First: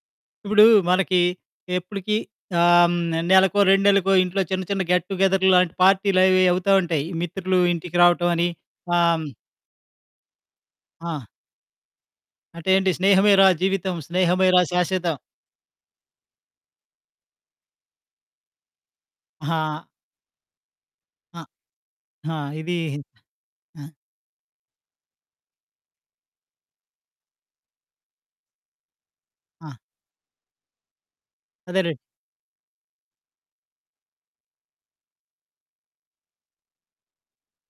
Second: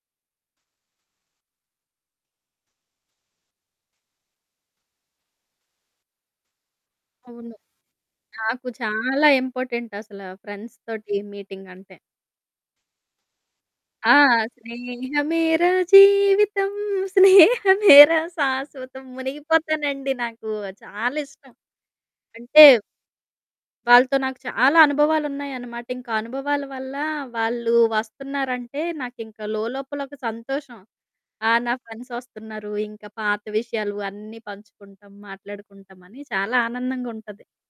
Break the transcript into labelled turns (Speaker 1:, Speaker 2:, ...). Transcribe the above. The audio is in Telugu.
Speaker 1: ఇప్పుడూ, మనకి ఎప్పుడికీ ఆహ్, హ్మ్, నెలకో, 2 నెళ్ళకో ఇంట్లో చిన్న చిన్న గెట్ టుగేదర్ లాంటి పార్టీలు అవి అవుతా ఉంటాయి,
Speaker 2: అవును.
Speaker 1: మిత్రులు ఇంటికి రావటం అని.
Speaker 2: నాకు
Speaker 1: ఆహ్ హ్మ్.
Speaker 2: చాలా ఇంపార్టెంటసల ఫ్రెండ్స్ తోటి
Speaker 1: ఆ!
Speaker 2: మీటింగంటే.
Speaker 1: అంటే ఏంటి? స్నేహమేరా జీవితం,
Speaker 2: ఆ!
Speaker 1: స్నేహమేరా శాశ్వతం.
Speaker 2: స్నేహమేరా జీవితం. స్నేహమేరా శాశ్వతం.
Speaker 1: అహా!
Speaker 2: మునిగిపోతానండి నాకు, చాలా
Speaker 1: ఆ!
Speaker 2: ఇష్టం.
Speaker 1: ఆ!
Speaker 2: అంటే
Speaker 1: ఇదీ హి ఆ!
Speaker 2: వాళ్ళతో నాకు చాలా అనుభవాలున్నాయన్నమాట. ఇంకా అనుభవాల వల్ల, వాళ్ళు వస్తున్నారంటే, నాకింక
Speaker 1: ఆ!
Speaker 2: లోలోపల ఒక సంతోషం. ఆ! నా
Speaker 1: అదెలే!
Speaker 2: ఫ్రెండ్సొస్తున్నారు. ఇంకా పాత విషయాలు అన్నీ పంచుకుంటాం, మాట్లాడుకుంటామని చాలా ఆనందంగా ఉంటది.